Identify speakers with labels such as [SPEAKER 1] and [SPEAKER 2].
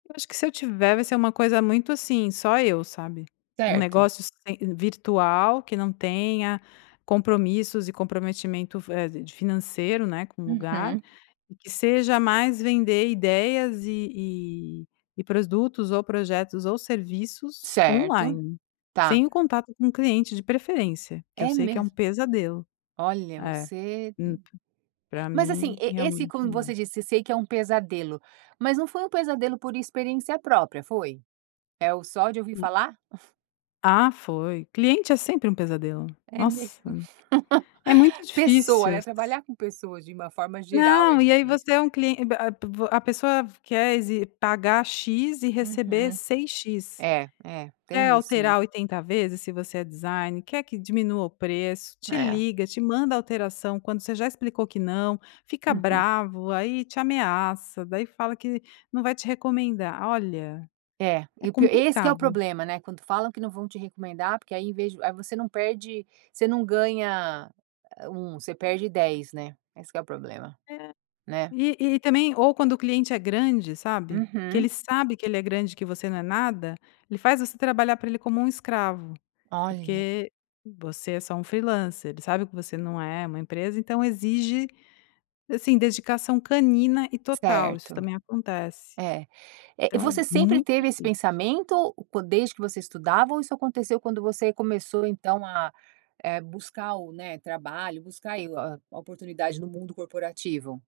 [SPEAKER 1] Eu acho que se eu tiver, vai ser um coisa muito, assim, só eu, sabe. Um
[SPEAKER 2] Certo.
[SPEAKER 1] negócio sem virtual, que não tenha compromissos e comprometimento f eh, de financeiro, né, com o lugar.
[SPEAKER 2] Uhum.
[SPEAKER 1] E que seja mais vender ideias, e e e produtos, ou projetos, ou serviços
[SPEAKER 2] Certo.
[SPEAKER 1] on-line.
[SPEAKER 2] Tá.
[SPEAKER 1] Sem o contato com o cliente, de preferência, que eu
[SPEAKER 2] É
[SPEAKER 1] sei que é
[SPEAKER 2] mesmo?
[SPEAKER 1] um pesadelo.
[SPEAKER 2] Olha,
[SPEAKER 1] É,
[SPEAKER 2] você
[SPEAKER 1] hum p pra
[SPEAKER 2] mas assim,
[SPEAKER 1] mim
[SPEAKER 2] e esse,
[SPEAKER 1] realmente
[SPEAKER 2] como
[SPEAKER 1] uma
[SPEAKER 2] você disse, eu sei que é um pesadelo, mas não foi um pesadelo por experiência própria, foi? É o só de ouvir falar?
[SPEAKER 1] Ah, foi. Cliente é sempre um pesadelo.
[SPEAKER 2] É
[SPEAKER 1] Nossa,
[SPEAKER 2] mesmo.
[SPEAKER 1] é muito
[SPEAKER 2] Pessoa,
[SPEAKER 1] difícil.
[SPEAKER 2] né, trabalhar com pessoas, de uma forma geral, é
[SPEAKER 1] Não, e aí você
[SPEAKER 2] difícil.
[SPEAKER 1] é um clien b a p p a pessoa quer exe pagar X, e receber
[SPEAKER 2] Uhum.
[SPEAKER 1] 6 X.
[SPEAKER 2] É, é,
[SPEAKER 1] Quer
[SPEAKER 2] tem isso me
[SPEAKER 1] alterar 80 vezes, se você é designer, quer que diminua o preço. Te
[SPEAKER 2] É.
[SPEAKER 1] liga, te manda alteração, quando você já explicou que não. Fica
[SPEAKER 2] Uhum.
[SPEAKER 1] bravo, aí te ameaça, daí fala que não vai te recomendar olha,
[SPEAKER 2] É.
[SPEAKER 1] é
[SPEAKER 2] E o pi esse que é o
[SPEAKER 1] complicado.
[SPEAKER 2] problema, né, quando falam que não vão te recomendar, porque aí em vez de aí você não perde você não ganha a 1, você perde 10, né. Esse que é o problema,
[SPEAKER 1] É.
[SPEAKER 2] né.
[SPEAKER 1] E e também, ou quando o cliente é grande, sabe, que ele
[SPEAKER 2] Uhum.
[SPEAKER 1] sabe que ele é grande que você não é nada, ele faz você trabalhar pra ele como um escravo.
[SPEAKER 2] Olha.
[SPEAKER 1] Porque você é só um freelancer, ele sabe que você não é um empresa, então exige, assim, dedicação canina e total, isso
[SPEAKER 2] Certo.
[SPEAKER 1] também acontece.
[SPEAKER 2] É. Eh,
[SPEAKER 1] Então é
[SPEAKER 2] você sempre
[SPEAKER 1] muito
[SPEAKER 2] teve esse
[SPEAKER 1] difícil.
[SPEAKER 2] pensamento po desde que você estudava, ou isso aconteceu quando você começou então a, eh, buscar o, né, trabalho, buscar e o a oportunidade no mundo corporativo?